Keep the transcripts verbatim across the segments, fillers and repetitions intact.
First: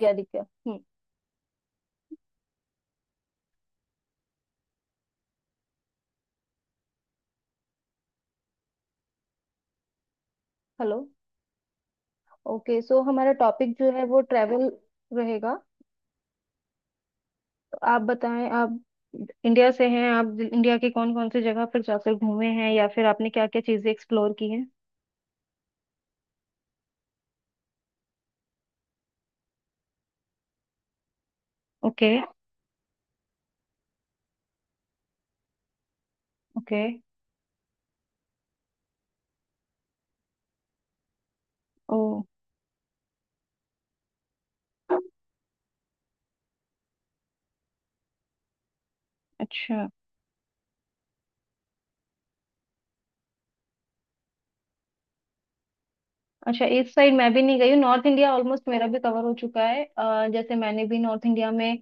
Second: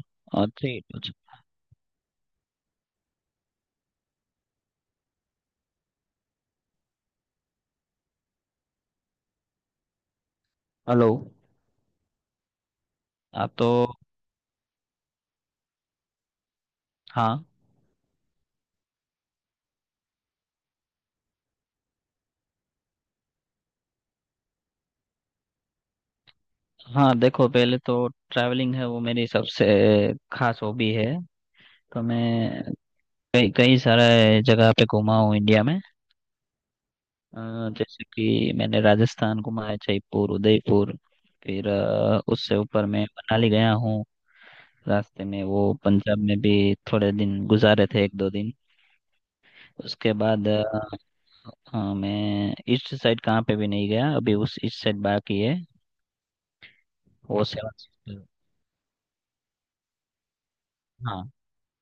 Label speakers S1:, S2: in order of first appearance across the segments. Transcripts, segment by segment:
S1: गया दिख गया।
S2: और
S1: हम्म।
S2: ठीक है।
S1: हेलो।
S2: हेलो।
S1: ओके, सो हमारा
S2: आप तो।
S1: टॉपिक जो है वो ट्रैवल रहेगा।
S2: हाँ।
S1: तो आप बताएं, आप इंडिया से हैं? आप इंडिया के कौन कौन से जगह पर जाकर घूमे हैं या फिर आपने क्या क्या चीजें एक्सप्लोर की हैं?
S2: हाँ देखो, पहले तो ट्रैवलिंग है वो मेरी सबसे खास हॉबी है। तो
S1: ओके।
S2: मैं कई कई सारे जगह पे घूमा हूँ इंडिया में।
S1: ओके।
S2: अ, जैसे कि मैंने राजस्थान घूमा है, जयपुर, उदयपुर। फिर
S1: ओ।
S2: अ, उससे ऊपर मैं मनाली गया हूँ। रास्ते में वो पंजाब में भी थोड़े दिन गुजारे थे, एक दो दिन।
S1: अच्छा।
S2: उसके बाद अ, हाँ, मैं ईस्ट साइड कहाँ पे भी नहीं गया, अभी उस ईस्ट साइड बाकी है।
S1: अच्छा, इस साइड मैं भी
S2: वो
S1: नहीं गई
S2: सेवन
S1: हूँ। North
S2: sister.
S1: इंडिया ऑलमोस्ट मेरा भी कवर हो चुका है। अ, जैसे मैंने भी नॉर्थ इंडिया में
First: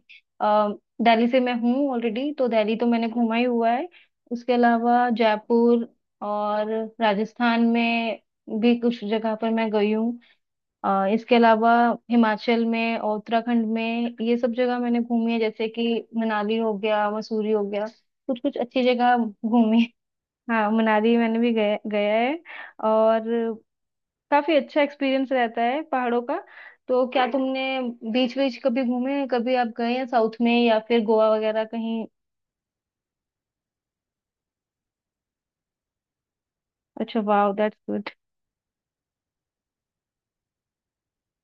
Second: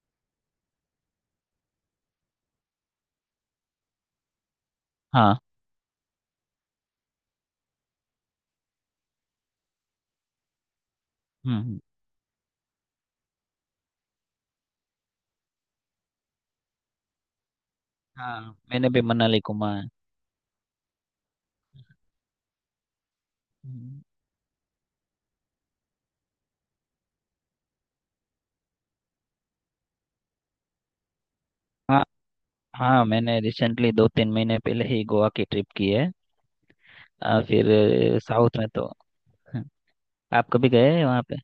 S1: अ, दिल्ली से मैं हूँ ऑलरेडी, तो दिल्ली तो मैंने घूमा ही हुआ है। उसके अलावा
S2: हाँ।
S1: जयपुर और राजस्थान में भी कुछ जगह पर मैं गई हूँ। अ, इसके
S2: हम्म
S1: अलावा
S2: हम्म।
S1: हिमाचल में और उत्तराखंड में ये सब जगह मैंने घूमी है, जैसे कि मनाली हो गया, मसूरी हो गया, कुछ
S2: हाँ
S1: कुछ अच्छी
S2: मैंने भी
S1: जगह
S2: मनाली घूमा
S1: घूमी।
S2: है।
S1: हाँ, मनाली मैंने भी गया गया है। और
S2: हम्म।
S1: काफी अच्छा एक्सपीरियंस रहता है पहाड़ों का। तो क्या तुमने बीच बीच कभी घूमे, कभी आप गए हैं साउथ में या फिर गोवा वगैरह
S2: हाँ
S1: कहीं?
S2: हाँ, मैंने रिसेंटली दो तीन महीने पहले ही गोवा की ट्रिप की है।
S1: अच्छा,
S2: आ,
S1: वाह,
S2: फिर
S1: दैट्स गुड।
S2: अ, साउथ में तो, हाँ, आप कभी गए हैं वहाँ पे?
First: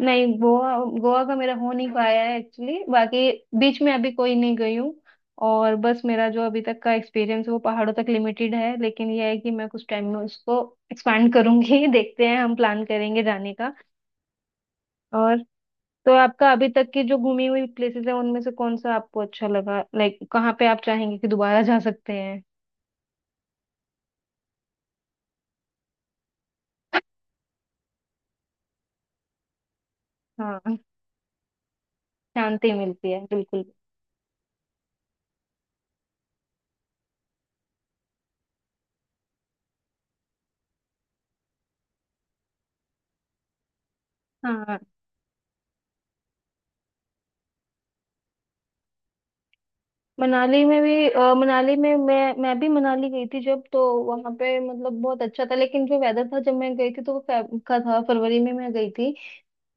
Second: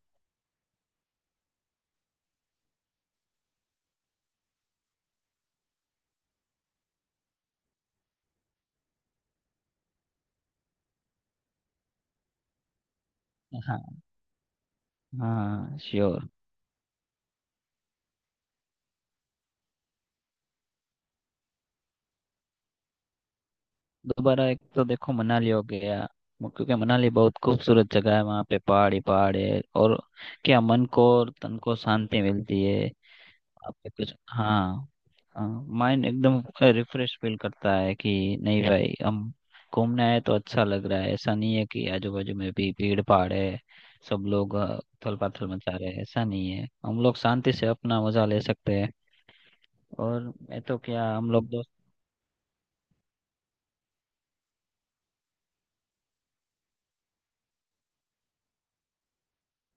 S1: नहीं, गोवा, गोवा का मेरा हो नहीं पाया है एक्चुअली। बाकी बीच में अभी कोई नहीं गई हूँ। और बस मेरा जो अभी तक का एक्सपीरियंस है वो पहाड़ों तक लिमिटेड है, लेकिन यह है कि मैं कुछ टाइम में उसको एक्सपैंड करूंगी। देखते हैं, हम प्लान करेंगे जाने का।
S2: हाँ
S1: और
S2: हाँ
S1: तो
S2: श्योर।
S1: आपका अभी तक की जो घूमी हुई प्लेसेस है उनमें से कौन सा आपको अच्छा लगा, लाइक कहाँ पे आप चाहेंगे कि दोबारा जा सकते हैं?
S2: दोबारा एक तो देखो मनाली हो गया। वो- क्योंकि मनाली बहुत खूबसूरत जगह है, वहाँ पे पहाड़ ही पहाड़ है और क्या
S1: हाँ,
S2: मन को और तन को शांति मिलती
S1: शांति
S2: है।
S1: मिलती है बिल्कुल।
S2: आपके कुछ, हाँ। हाँ। माइंड एकदम रिफ्रेश फील करता है कि नहीं भाई, हम घूमने आए तो अच्छा लग रहा है, ऐसा नहीं है कि आजू बाजू में भी भीड़ भाड़ है। सब लोग
S1: हाँ,
S2: उथल पाथल मचा रहे हैं, ऐसा नहीं है, हम लोग शांति से अपना मजा ले सकते हैं। और मैं
S1: मनाली
S2: तो
S1: में
S2: क्या
S1: भी
S2: हम
S1: अ,
S2: लोग दोस्त।
S1: मनाली में मैं मैं भी मनाली गई थी जब, तो वहां पे मतलब बहुत अच्छा था। लेकिन जो वेदर था जब मैं गई थी, तो वो फेब का था, फरवरी में मैं गई थी।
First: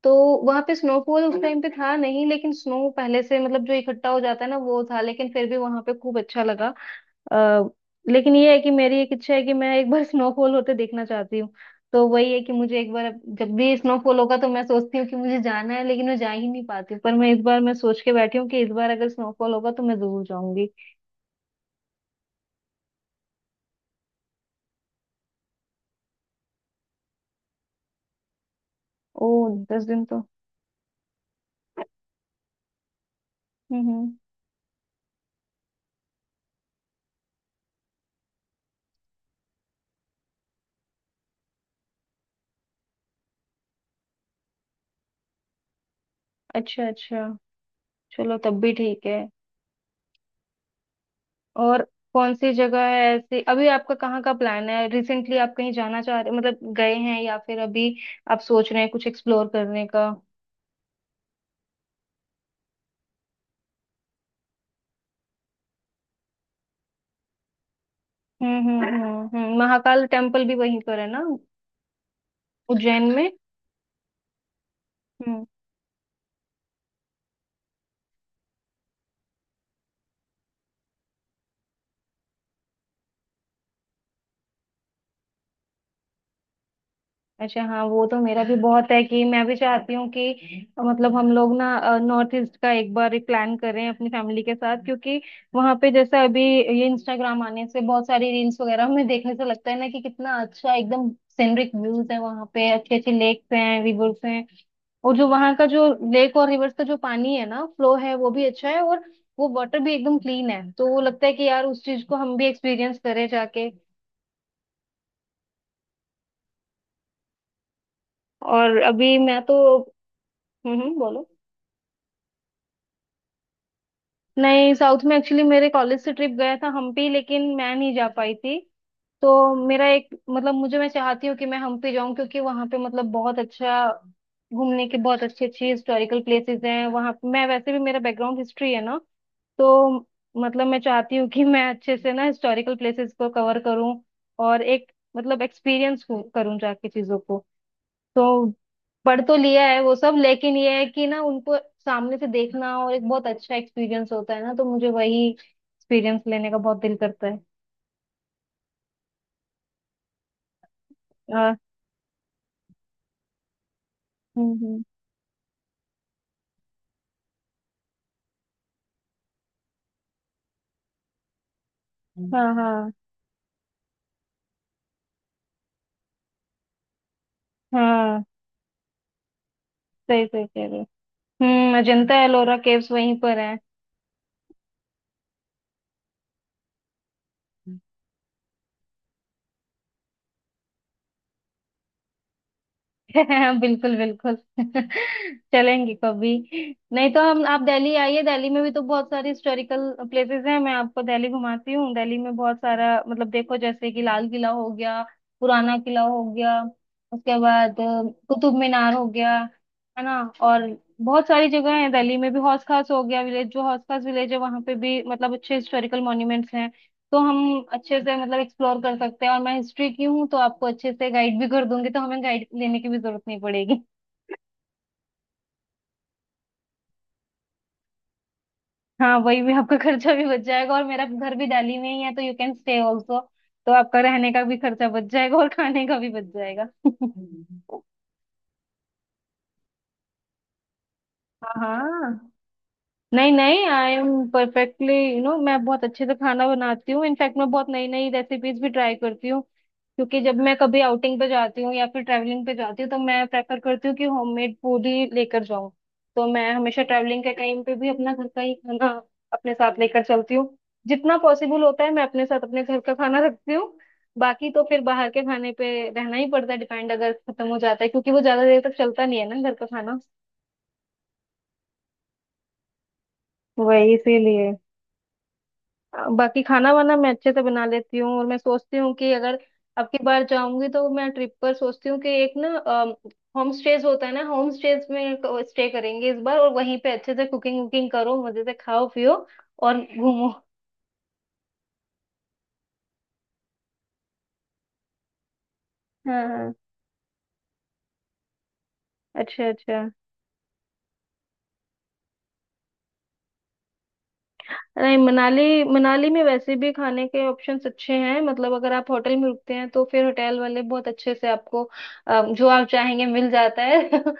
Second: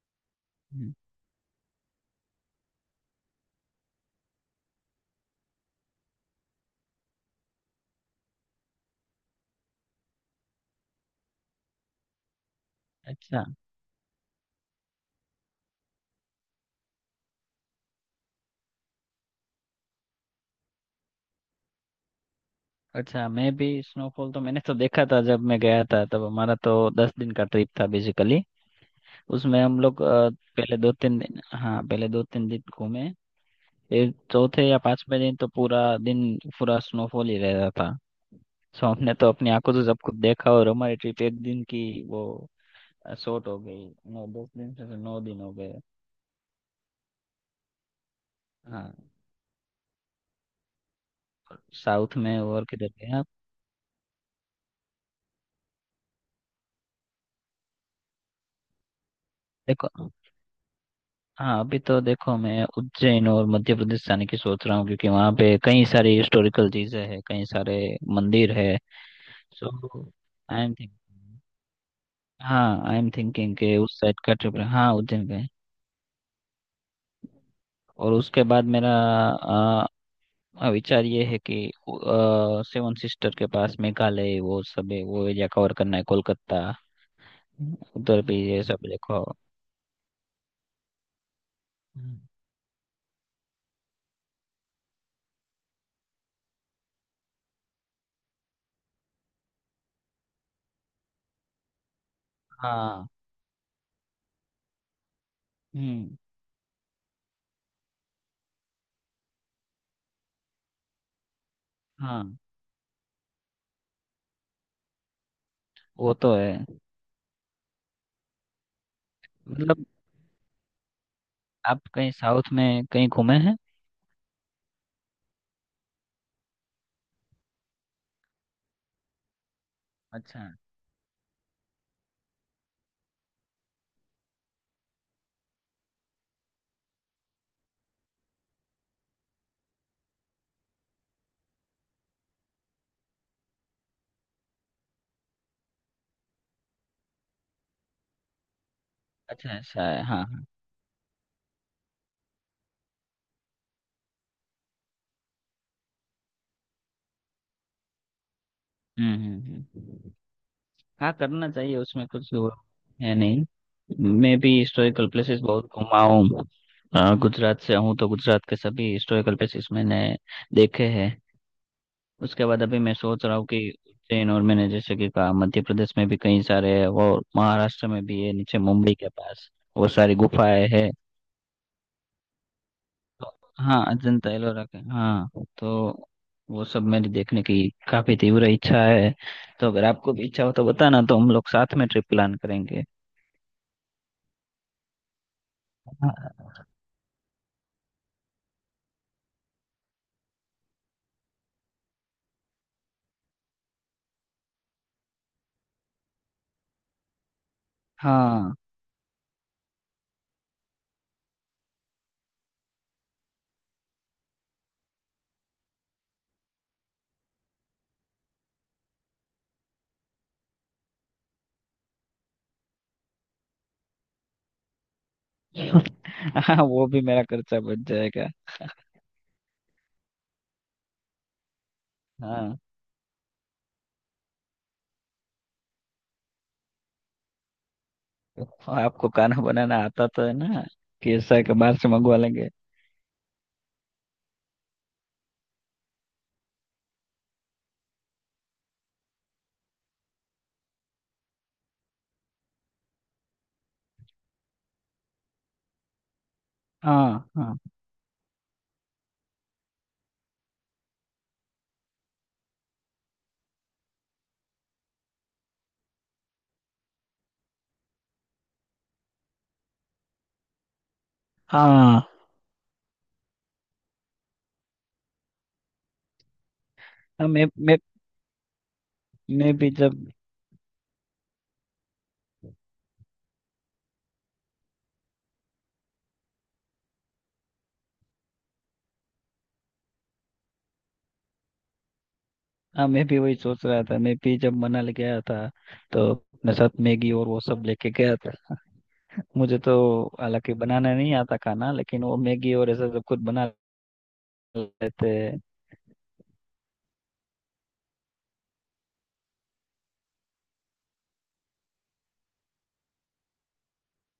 S1: तो वहां पे
S2: हम्म।
S1: स्नोफॉल उस टाइम पे था नहीं, लेकिन स्नो पहले से, मतलब जो इकट्ठा हो जाता है ना वो था। लेकिन फिर भी वहां पे खूब अच्छा लगा। अ, लेकिन ये है कि मेरी एक इच्छा है कि मैं एक बार स्नोफॉल होते देखना चाहती हूँ। तो वही है कि मुझे एक बार
S2: अच्छा
S1: जब भी स्नोफॉल होगा तो मैं सोचती हूँ कि मुझे जाना है, लेकिन मैं जा ही नहीं पाती हूँ। पर मैं इस बार मैं सोच के बैठी हूँ कि इस बार अगर स्नोफॉल होगा तो मैं जरूर जाऊंगी।
S2: अच्छा, मैं भी स्नोफॉल तो मैंने तो देखा था, जब मैं गया था तब हमारा तो दस दिन का ट्रिप था बेसिकली।
S1: ओ।
S2: उसमें हम
S1: दस
S2: लोग
S1: दिन तो।
S2: अ, पहले दो तीन दिन, हाँ पहले दो तीन दिन घूमे।
S1: हम्म
S2: ये
S1: हम्म।
S2: चौथे या पांचवें दिन तो पूरा दिन पूरा स्नोफॉल ही रहता था। सो हमने तो अपनी आंखों से सब कुछ देखा, और हमारी ट्रिप एक दिन की वो शॉर्ट हो गई। नौ दस दिन से तो नौ दिन हो गए।
S1: अच्छा अच्छा। चलो, तब भी
S2: हाँ।
S1: ठीक है। और
S2: साउथ
S1: कौन
S2: में
S1: सी
S2: और
S1: जगह
S2: किधर
S1: है
S2: गए आप?
S1: ऐसी, अभी आपका कहाँ का प्लान है? रिसेंटली आप कहीं जाना चाह रहे, मतलब गए हैं या फिर अभी आप सोच रहे हैं कुछ एक्सप्लोर करने का?
S2: देखो, हाँ अभी तो देखो मैं उज्जैन और मध्य प्रदेश जाने की सोच रहा हूँ क्योंकि वहाँ पे कई सारी हिस्टोरिकल चीजें हैं, कई सारे मंदिर
S1: हम्म
S2: है।
S1: हम्म हम्म हम्म।
S2: सो
S1: महाकाल टेम्पल भी
S2: आई एम
S1: वहीं पर है ना
S2: थिंकिंग, हाँ आई एम
S1: उज्जैन में?
S2: थिंकिंग के उस साइड का ट्रिप, हाँ उज्जैन
S1: हम्म।
S2: गए। और उसके बाद मेरा, हाँ, विचार ये है कि सेवन सिस्टर के पास मेघालय वो सब है, वो एरिया कवर करना है कोलकाता।
S1: अच्छा,
S2: हम्म,
S1: हाँ, वो तो
S2: उधर भी
S1: मेरा भी
S2: ये सब
S1: बहुत है कि
S2: देखो।
S1: मैं भी चाहती हूँ कि अ, मतलब हम लोग ना
S2: हम्म।
S1: नॉर्थ ईस्ट का एक बार एक प्लान करें अपनी फैमिली के साथ। क्योंकि वहाँ पे जैसा अभी ये इंस्टाग्राम आने से बहुत सारी रील्स वगैरह में देखने से लगता है ना कि कितना अच्छा एकदम सीनरिक व्यूज है, वहाँ पे अच्छे
S2: हाँ।
S1: अच्छे लेक्स हैं, रिवर्स हैं। और जो वहां का जो
S2: हम्म।
S1: लेक और रिवर्स का जो पानी है ना, फ्लो है वो भी अच्छा है। और वो वाटर भी एकदम क्लीन है, तो वो लगता है कि यार उस चीज को
S2: हाँ
S1: हम भी एक्सपीरियंस करें जाके।
S2: वो तो है,
S1: और अभी मैं तो,
S2: मतलब।
S1: हम्म हम्म, बोलो।
S2: आप कहीं साउथ में कहीं घूमे हैं?
S1: नहीं, साउथ में एक्चुअली मेरे कॉलेज से ट्रिप गया था हम्पी, लेकिन मैं नहीं जा पाई थी। तो मेरा एक
S2: अच्छा
S1: मतलब मुझे, मैं चाहती हूँ कि मैं हम्पी जाऊँ क्योंकि वहां पे मतलब बहुत अच्छा घूमने के, बहुत अच्छी अच्छी हिस्टोरिकल प्लेसेस हैं वहां। मैं वैसे भी, मेरा बैकग्राउंड हिस्ट्री है ना, तो मतलब मैं चाहती हूँ कि मैं अच्छे से ना हिस्टोरिकल प्लेसेस को कवर करूँ। और एक मतलब एक्सपीरियंस करूँ जाके चीजों को। तो पढ़ तो
S2: अच्छा।
S1: लिया है
S2: ऐसा
S1: वो
S2: है,
S1: सब,
S2: हाँ हाँ।
S1: लेकिन ये है कि ना उनको सामने से देखना और एक बहुत अच्छा एक्सपीरियंस होता है ना, तो मुझे वही एक्सपीरियंस लेने का बहुत दिल करता है।
S2: हम्म हम्म। हम्म। हाँ करना
S1: हाँ।
S2: चाहिए उसमें कुछ वो है नहीं। मैं भी
S1: हम्म
S2: हिस्टोरिकल प्लेसेस बहुत घूमा हूँ। अ, गुजरात से हूँ तो गुजरात के सभी हिस्टोरिकल प्लेसेस मैंने देखे हैं।
S1: हम्म।
S2: उसके
S1: हाँ
S2: बाद अभी
S1: हाँ
S2: मैं सोच रहा हूँ कि उज्जैन, और मैंने जैसे कि कहा मध्य प्रदेश में भी कई सारे है, और महाराष्ट्र में भी
S1: हाँ।
S2: है नीचे मुंबई के पास, वो सारी
S1: सही सही कह
S2: गुफाएं
S1: रहे हो।
S2: है।
S1: हम्म। अजंता एलोरा केव्स वहीं पर है।
S2: हाँ अजंता एलोरा के, हाँ। तो वो सब मेरी देखने की काफी तीव्र इच्छा है। तो अगर आपको भी इच्छा हो तो बताना, तो हम लोग साथ में ट्रिप प्लान करेंगे।
S1: बिल्कुल बिल्कुल। चलेंगे कभी। नहीं तो हम, आप दिल्ली आइए, दिल्ली में भी तो बहुत सारी हिस्टोरिकल प्लेसेस हैं। मैं आपको दिल्ली घुमाती हूँ। दिल्ली में बहुत सारा, मतलब देखो, जैसे कि लाल किला हो गया, पुराना किला हो गया, उसके बाद अ,
S2: हाँ।
S1: कुतुब मीनार हो गया। है ना? और बहुत सारी जगह है दिल्ली में भी, हौस खास हो गया, विलेज जो हौस खास विलेज है वहाँ पे भी मतलब अच्छे हिस्टोरिकल मॉन्यूमेंट्स हैं। तो हम अच्छे से मतलब एक्सप्लोर कर सकते हैं, और मैं हिस्ट्री की हूँ, तो आपको अच्छे से गाइड भी कर दूंगी, तो हमें गाइड लेने की भी जरूरत नहीं पड़ेगी।
S2: हाँ वो भी मेरा खर्चा बच जाएगा।
S1: हाँ, वही भी आपका खर्चा भी बच जाएगा, और मेरा घर भी डाली में ही है, तो यू कैन
S2: हाँ,
S1: स्टे ऑल्सो। तो आपका रहने का भी खर्चा बच जाएगा और खाने का भी बच जाएगा।
S2: तो आपको खाना बनाना आता तो है ना? कि ऐसा है
S1: हाँ
S2: कि बाहर से मंगवा
S1: हाँ।
S2: लेंगे।
S1: नहीं नहीं, I am perfectly you know, मैं बहुत अच्छे से खाना बनाती हूँ। इनफैक्ट मैं बहुत नई नई रेसिपीज भी ट्राई करती हूँ। क्योंकि जब मैं कभी आउटिंग पे जाती हूँ या फिर ट्रैवलिंग पे जाती हूँ, तो मैं प्रेफर करती हूँ कि होममेड फूड ही लेकर जाऊँ। तो मैं हमेशा ट्रैवलिंग
S2: हाँ
S1: के
S2: हाँ।
S1: टाइम पे भी अपना घर का ही खाना अपने साथ लेकर चलती हूँ। जितना पॉसिबल होता है मैं अपने साथ अपने घर का खाना रखती हूँ। बाकी तो फिर बाहर के खाने पे रहना ही पड़ता है, डिपेंड अगर खत्म हो जाता है क्योंकि वो ज्यादा देर तक चलता नहीं है ना घर का खाना।
S2: हाँ
S1: वही इसीलिए अ, बाकी खाना वाना मैं
S2: हाँ
S1: अच्छे से
S2: मैं
S1: बना
S2: मैं
S1: लेती हूँ। और मैं सोचती हूँ कि अगर
S2: मैं भी
S1: अब की
S2: जब,
S1: बार जाऊंगी तो मैं ट्रिप पर सोचती हूँ कि एक ना होम स्टेज होता है ना, होम स्टेज में स्टे करेंगे इस बार। और वहीं पे अच्छे से कुकिंग वुकिंग करो, मजे से खाओ पियो और घूमो।
S2: हाँ मैं भी वही सोच रहा था, मैं भी जब मनाली गया था तो
S1: हाँ
S2: अपने
S1: हाँ।
S2: साथ मैगी और वो सब लेके गया था।
S1: अच्छा
S2: मुझे तो,
S1: अच्छा।
S2: हालांकि बनाना नहीं आता खाना, लेकिन वो मैगी और ऐसा सब कुछ बना
S1: नहीं,
S2: लेते हैं।
S1: मनाली मनाली में वैसे भी खाने के ऑप्शंस अच्छे हैं, मतलब अगर आप होटल में रुकते हैं तो फिर होटल वाले बहुत अच्छे से आपको अ, जो आप चाहेंगे मिल जाता है।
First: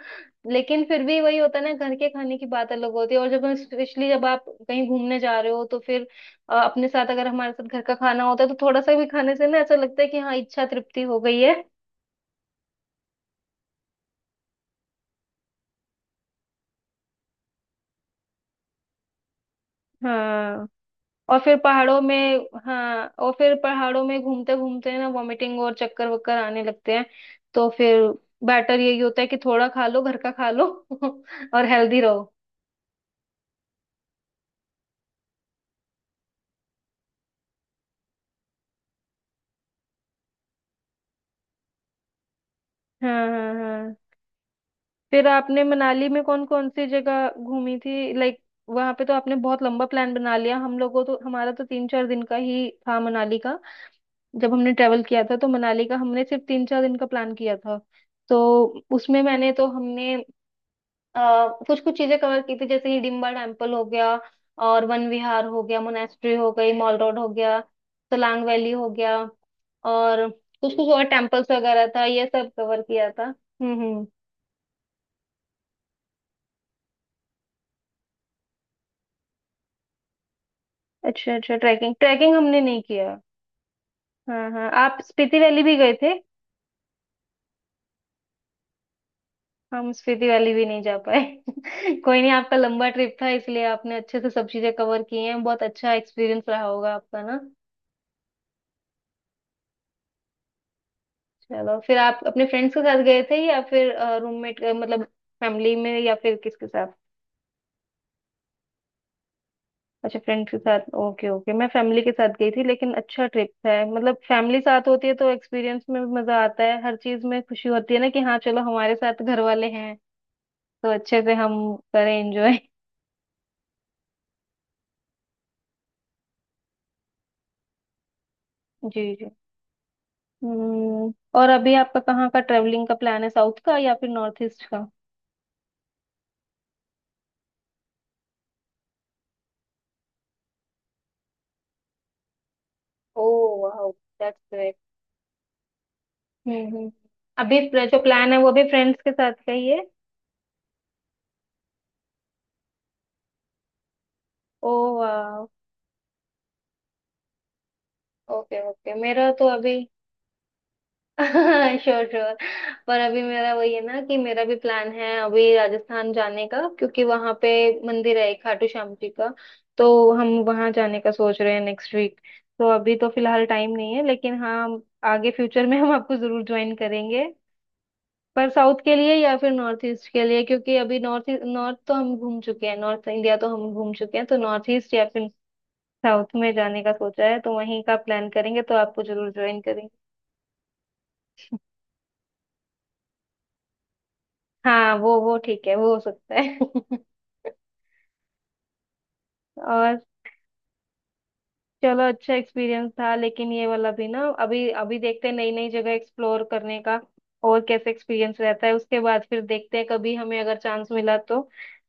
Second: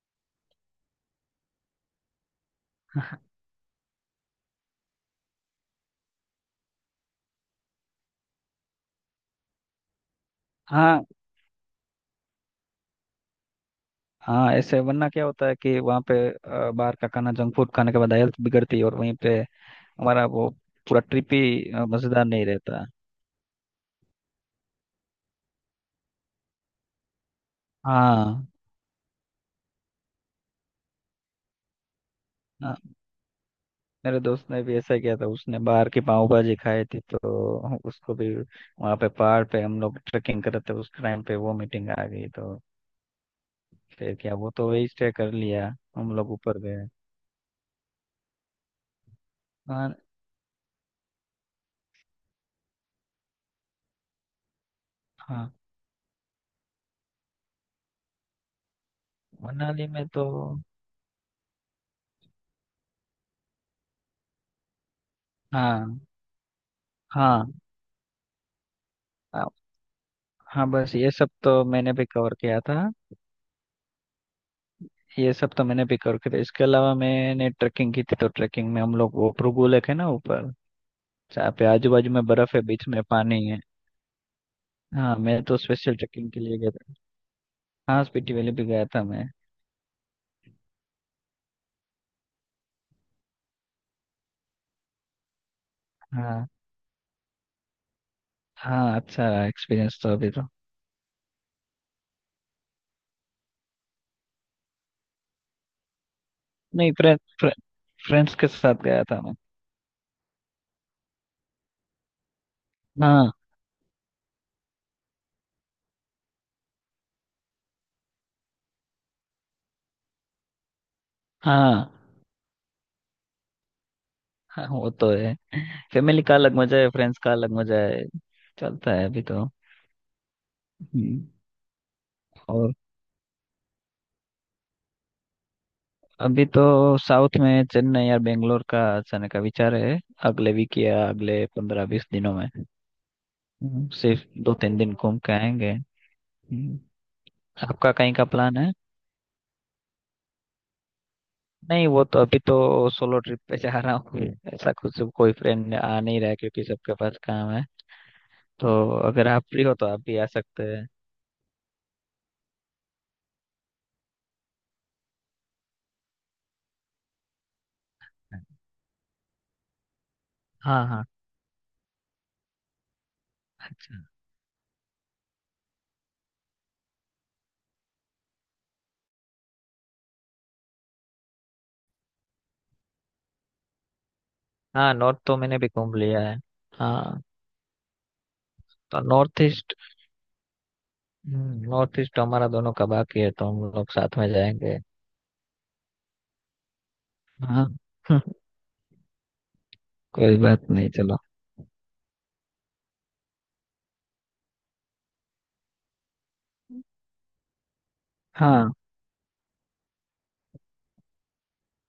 S1: लेकिन फिर भी वही होता है ना, घर के खाने की बात अलग होती है। और जब हम स्पेशली, जब आप कहीं घूमने जा रहे हो तो फिर अ, अपने साथ अगर हमारे साथ घर का खाना होता है तो थोड़ा सा भी खाने से ना ऐसा लगता है कि हाँ इच्छा तृप्ति
S2: हाँ।
S1: हो गई है।
S2: हाँ ऐसे वरना क्या होता है कि वहाँ पे अ, बाहर का खाना जंक फूड खाने के बाद हेल्थ बिगड़ती है, और वहीं पे हमारा वो
S1: हाँ
S2: पूरा ट्रिप
S1: और फिर
S2: ही अ,
S1: पहाड़ों में।
S2: मजेदार नहीं रहता।
S1: हाँ और फिर पहाड़ों में घूमते घूमते ना वॉमिटिंग और चक्कर वक्कर आने लगते हैं, तो फिर
S2: हाँ।
S1: बेटर यही होता है कि थोड़ा खा लो, घर का खा लो। और हेल्दी रहो।
S2: हाँ। मेरे दोस्त ने भी ऐसा किया था, उसने बाहर की पाव भाजी खाई थी, तो उसको भी वहाँ पे, पहाड़ पे हम लोग ट्रैकिंग कर रहे थे उस टाइम पे वो मीटिंग आ गई, तो
S1: हाँ हाँ हाँ।
S2: फिर क्या वो तो वही स्टे
S1: फिर
S2: कर
S1: आपने
S2: लिया।
S1: मनाली
S2: हम
S1: में
S2: लोग
S1: कौन
S2: ऊपर
S1: कौन सी
S2: गए।
S1: जगह घूमी थी, लाइक? वहां पे तो आपने बहुत लंबा
S2: हाँ
S1: प्लान बना लिया, हम लोगों तो, हमारा तो तीन चार दिन का ही था मनाली का। जब हमने ट्रेवल किया था तो
S2: हाँ।
S1: मनाली का हमने सिर्फ तीन चार दिन का प्लान किया था। तो उसमें मैंने तो
S2: मनाली में
S1: हमने
S2: तो,
S1: आ, कुछ कुछ चीजें कवर की थी, जैसे हिडिम्बा टेम्पल हो गया, और वन विहार हो गया,
S2: हाँ
S1: मोनेस्ट्री हो गई, मॉल रोड हो
S2: हाँ
S1: गया, सोलांग वैली हो गया,
S2: हाँ।
S1: और
S2: हाँ,
S1: कुछ कुछ
S2: बस
S1: और
S2: ये सब
S1: टेम्पल्स
S2: तो
S1: वगैरह
S2: मैंने
S1: था,
S2: भी
S1: ये
S2: कवर
S1: सब
S2: किया
S1: कवर
S2: था।
S1: किया था। हम्म हम्म।
S2: ये सब तो मैंने भी कवर किया था, इसके अलावा मैंने ट्रैकिंग की थी। तो ट्रैकिंग में हम लोग वो भृगु लेक है ना ऊपर,
S1: अच्छा
S2: जहाँ
S1: अच्छा।
S2: पे आजू
S1: ट्रैकिंग,
S2: बाजू में
S1: ट्रैकिंग
S2: बर्फ
S1: हमने
S2: है
S1: नहीं
S2: बीच में
S1: किया।
S2: पानी है।
S1: हाँ हाँ, आप
S2: हाँ
S1: स्पीति
S2: मैं तो
S1: वैली भी गए
S2: स्पेशल
S1: थे?
S2: ट्रैकिंग के लिए गया था। हाँ स्पीति वैली भी गया था मैं।
S1: हम स्पीति वैली भी नहीं जा पाए। कोई नहीं, आपका लंबा ट्रिप था, इसलिए आपने अच्छे से सब चीजें कवर की हैं, बहुत अच्छा एक्सपीरियंस
S2: हाँ
S1: रहा होगा आपका ना?
S2: हाँ, अच्छा एक्सपीरियंस तो अभी तो।
S1: चलो, फिर आप अपने फ्रेंड्स के साथ गए थे या फिर रूममेट, मतलब फैमिली में या फिर किसके साथ?
S2: नहीं फ्रेंड, फ्रेंड्स के साथ गया था मैं।
S1: अच्छा, फ्रेंड्स के साथ, ओके ओके। मैं फैमिली के साथ गई थी, लेकिन अच्छा
S2: हाँ
S1: ट्रिप था, मतलब फैमिली साथ होती है तो एक्सपीरियंस में भी मजा आता है, हर चीज में खुशी होती है ना कि हाँ चलो हमारे साथ घर वाले हैं, तो अच्छे से हम
S2: हाँ।
S1: करें एंजॉय।
S2: हाँ वो तो है। फैमिली का अलग मजा है, फ्रेंड्स का अलग मजा है। चलता
S1: जी
S2: है, अभी
S1: जी।
S2: तो।
S1: हम्म।
S2: हम्म।
S1: और अभी आपका कहाँ का
S2: और
S1: ट्रेवलिंग का प्लान है, साउथ का या फिर नॉर्थ ईस्ट का?
S2: अभी तो साउथ में चेन्नई या बेंगलोर का जाने का विचार है, अगले वीक या अगले पंद्रह बीस दिनों में।
S1: ओह वाह,
S2: हम्म, सिर्फ
S1: दैट्स
S2: दो
S1: ग्रेट।
S2: तीन दिन घूम के आएंगे।
S1: हम्म
S2: हम्म।
S1: हम्म। अभी प्र-
S2: आपका
S1: जो
S2: कहीं का
S1: प्लान है वो
S2: प्लान
S1: भी
S2: है?
S1: फ्रेंड्स के साथ का ही है?
S2: नहीं वो तो अभी तो सोलो ट्रिप पे जा रहा हूँ। हम्म।
S1: ओ,
S2: ऐसा कुछ कोई
S1: वाह।
S2: फ्रेंड आ नहीं रहा है क्योंकि सबके पास काम है।
S1: ओके
S2: तो
S1: ओके,
S2: अगर
S1: मेरा
S2: आप
S1: तो
S2: फ्री हो
S1: अभी।
S2: तो आप भी आ सकते हैं।
S1: Sure sure. पर अभी मेरा वही है ना कि मेरा भी प्लान है अभी राजस्थान जाने का, क्योंकि वहां पे मंदिर है एक खाटू श्याम जी का। तो हम वहां
S2: हाँ
S1: जाने
S2: हाँ।
S1: का सोच रहे हैं नेक्स्ट वीक। तो अभी तो फिलहाल टाइम नहीं
S2: अच्छा।
S1: है, लेकिन हाँ, आगे फ्यूचर में हम आपको जरूर ज्वाइन करेंगे, पर साउथ के लिए या फिर नॉर्थ ईस्ट के लिए। क्योंकि अभी नॉर्थ नॉर्थ तो हम घूम चुके हैं, नॉर्थ इंडिया तो हम घूम चुके हैं, तो नॉर्थ
S2: हाँ
S1: ईस्ट या
S2: नॉर्थ
S1: फिर
S2: तो मैंने भी घूम लिया
S1: साउथ
S2: है।
S1: में जाने का
S2: हाँ
S1: सोचा है, तो वहीं का प्लान करेंगे, तो
S2: तो
S1: आपको जरूर
S2: नॉर्थ
S1: ज्वाइन
S2: ईस्ट,
S1: करेंगे।
S2: नॉर्थ ईस्ट हमारा दोनों का बाकी है, तो हम लोग साथ में जाएंगे।
S1: हाँ, वो वो ठीक है, वो हो सकता है।
S2: हाँ।
S1: और
S2: कोई बात नहीं, चलो।
S1: चलो, अच्छा एक्सपीरियंस था, लेकिन ये वाला भी ना, अभी अभी देखते हैं नई नई जगह एक्सप्लोर करने का, और कैसे एक्सपीरियंस रहता
S2: हाँ।
S1: है उसके बाद फिर देखते हैं, कभी हमें अगर चांस मिला तो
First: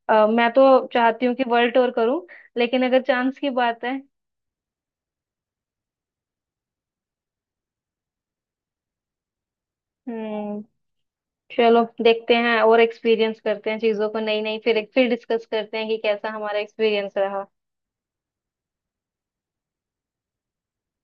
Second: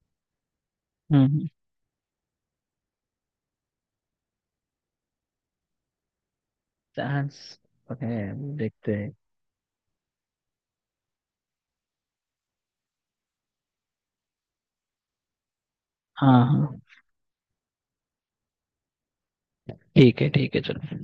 S1: अ, मैं तो चाहती हूँ कि
S2: हम्म।
S1: वर्ल्ड टूर करूं। लेकिन अगर चांस की बात है,
S2: चांस है, देखते हैं।
S1: हम्म। चलो, देखते हैं और एक्सपीरियंस करते हैं चीजों को नई नई, फिर फिर डिस्कस करते हैं कि कैसा
S2: हाँ
S1: हमारा
S2: हाँ।
S1: एक्सपीरियंस रहा।
S2: ठीक है ठीक है चलो।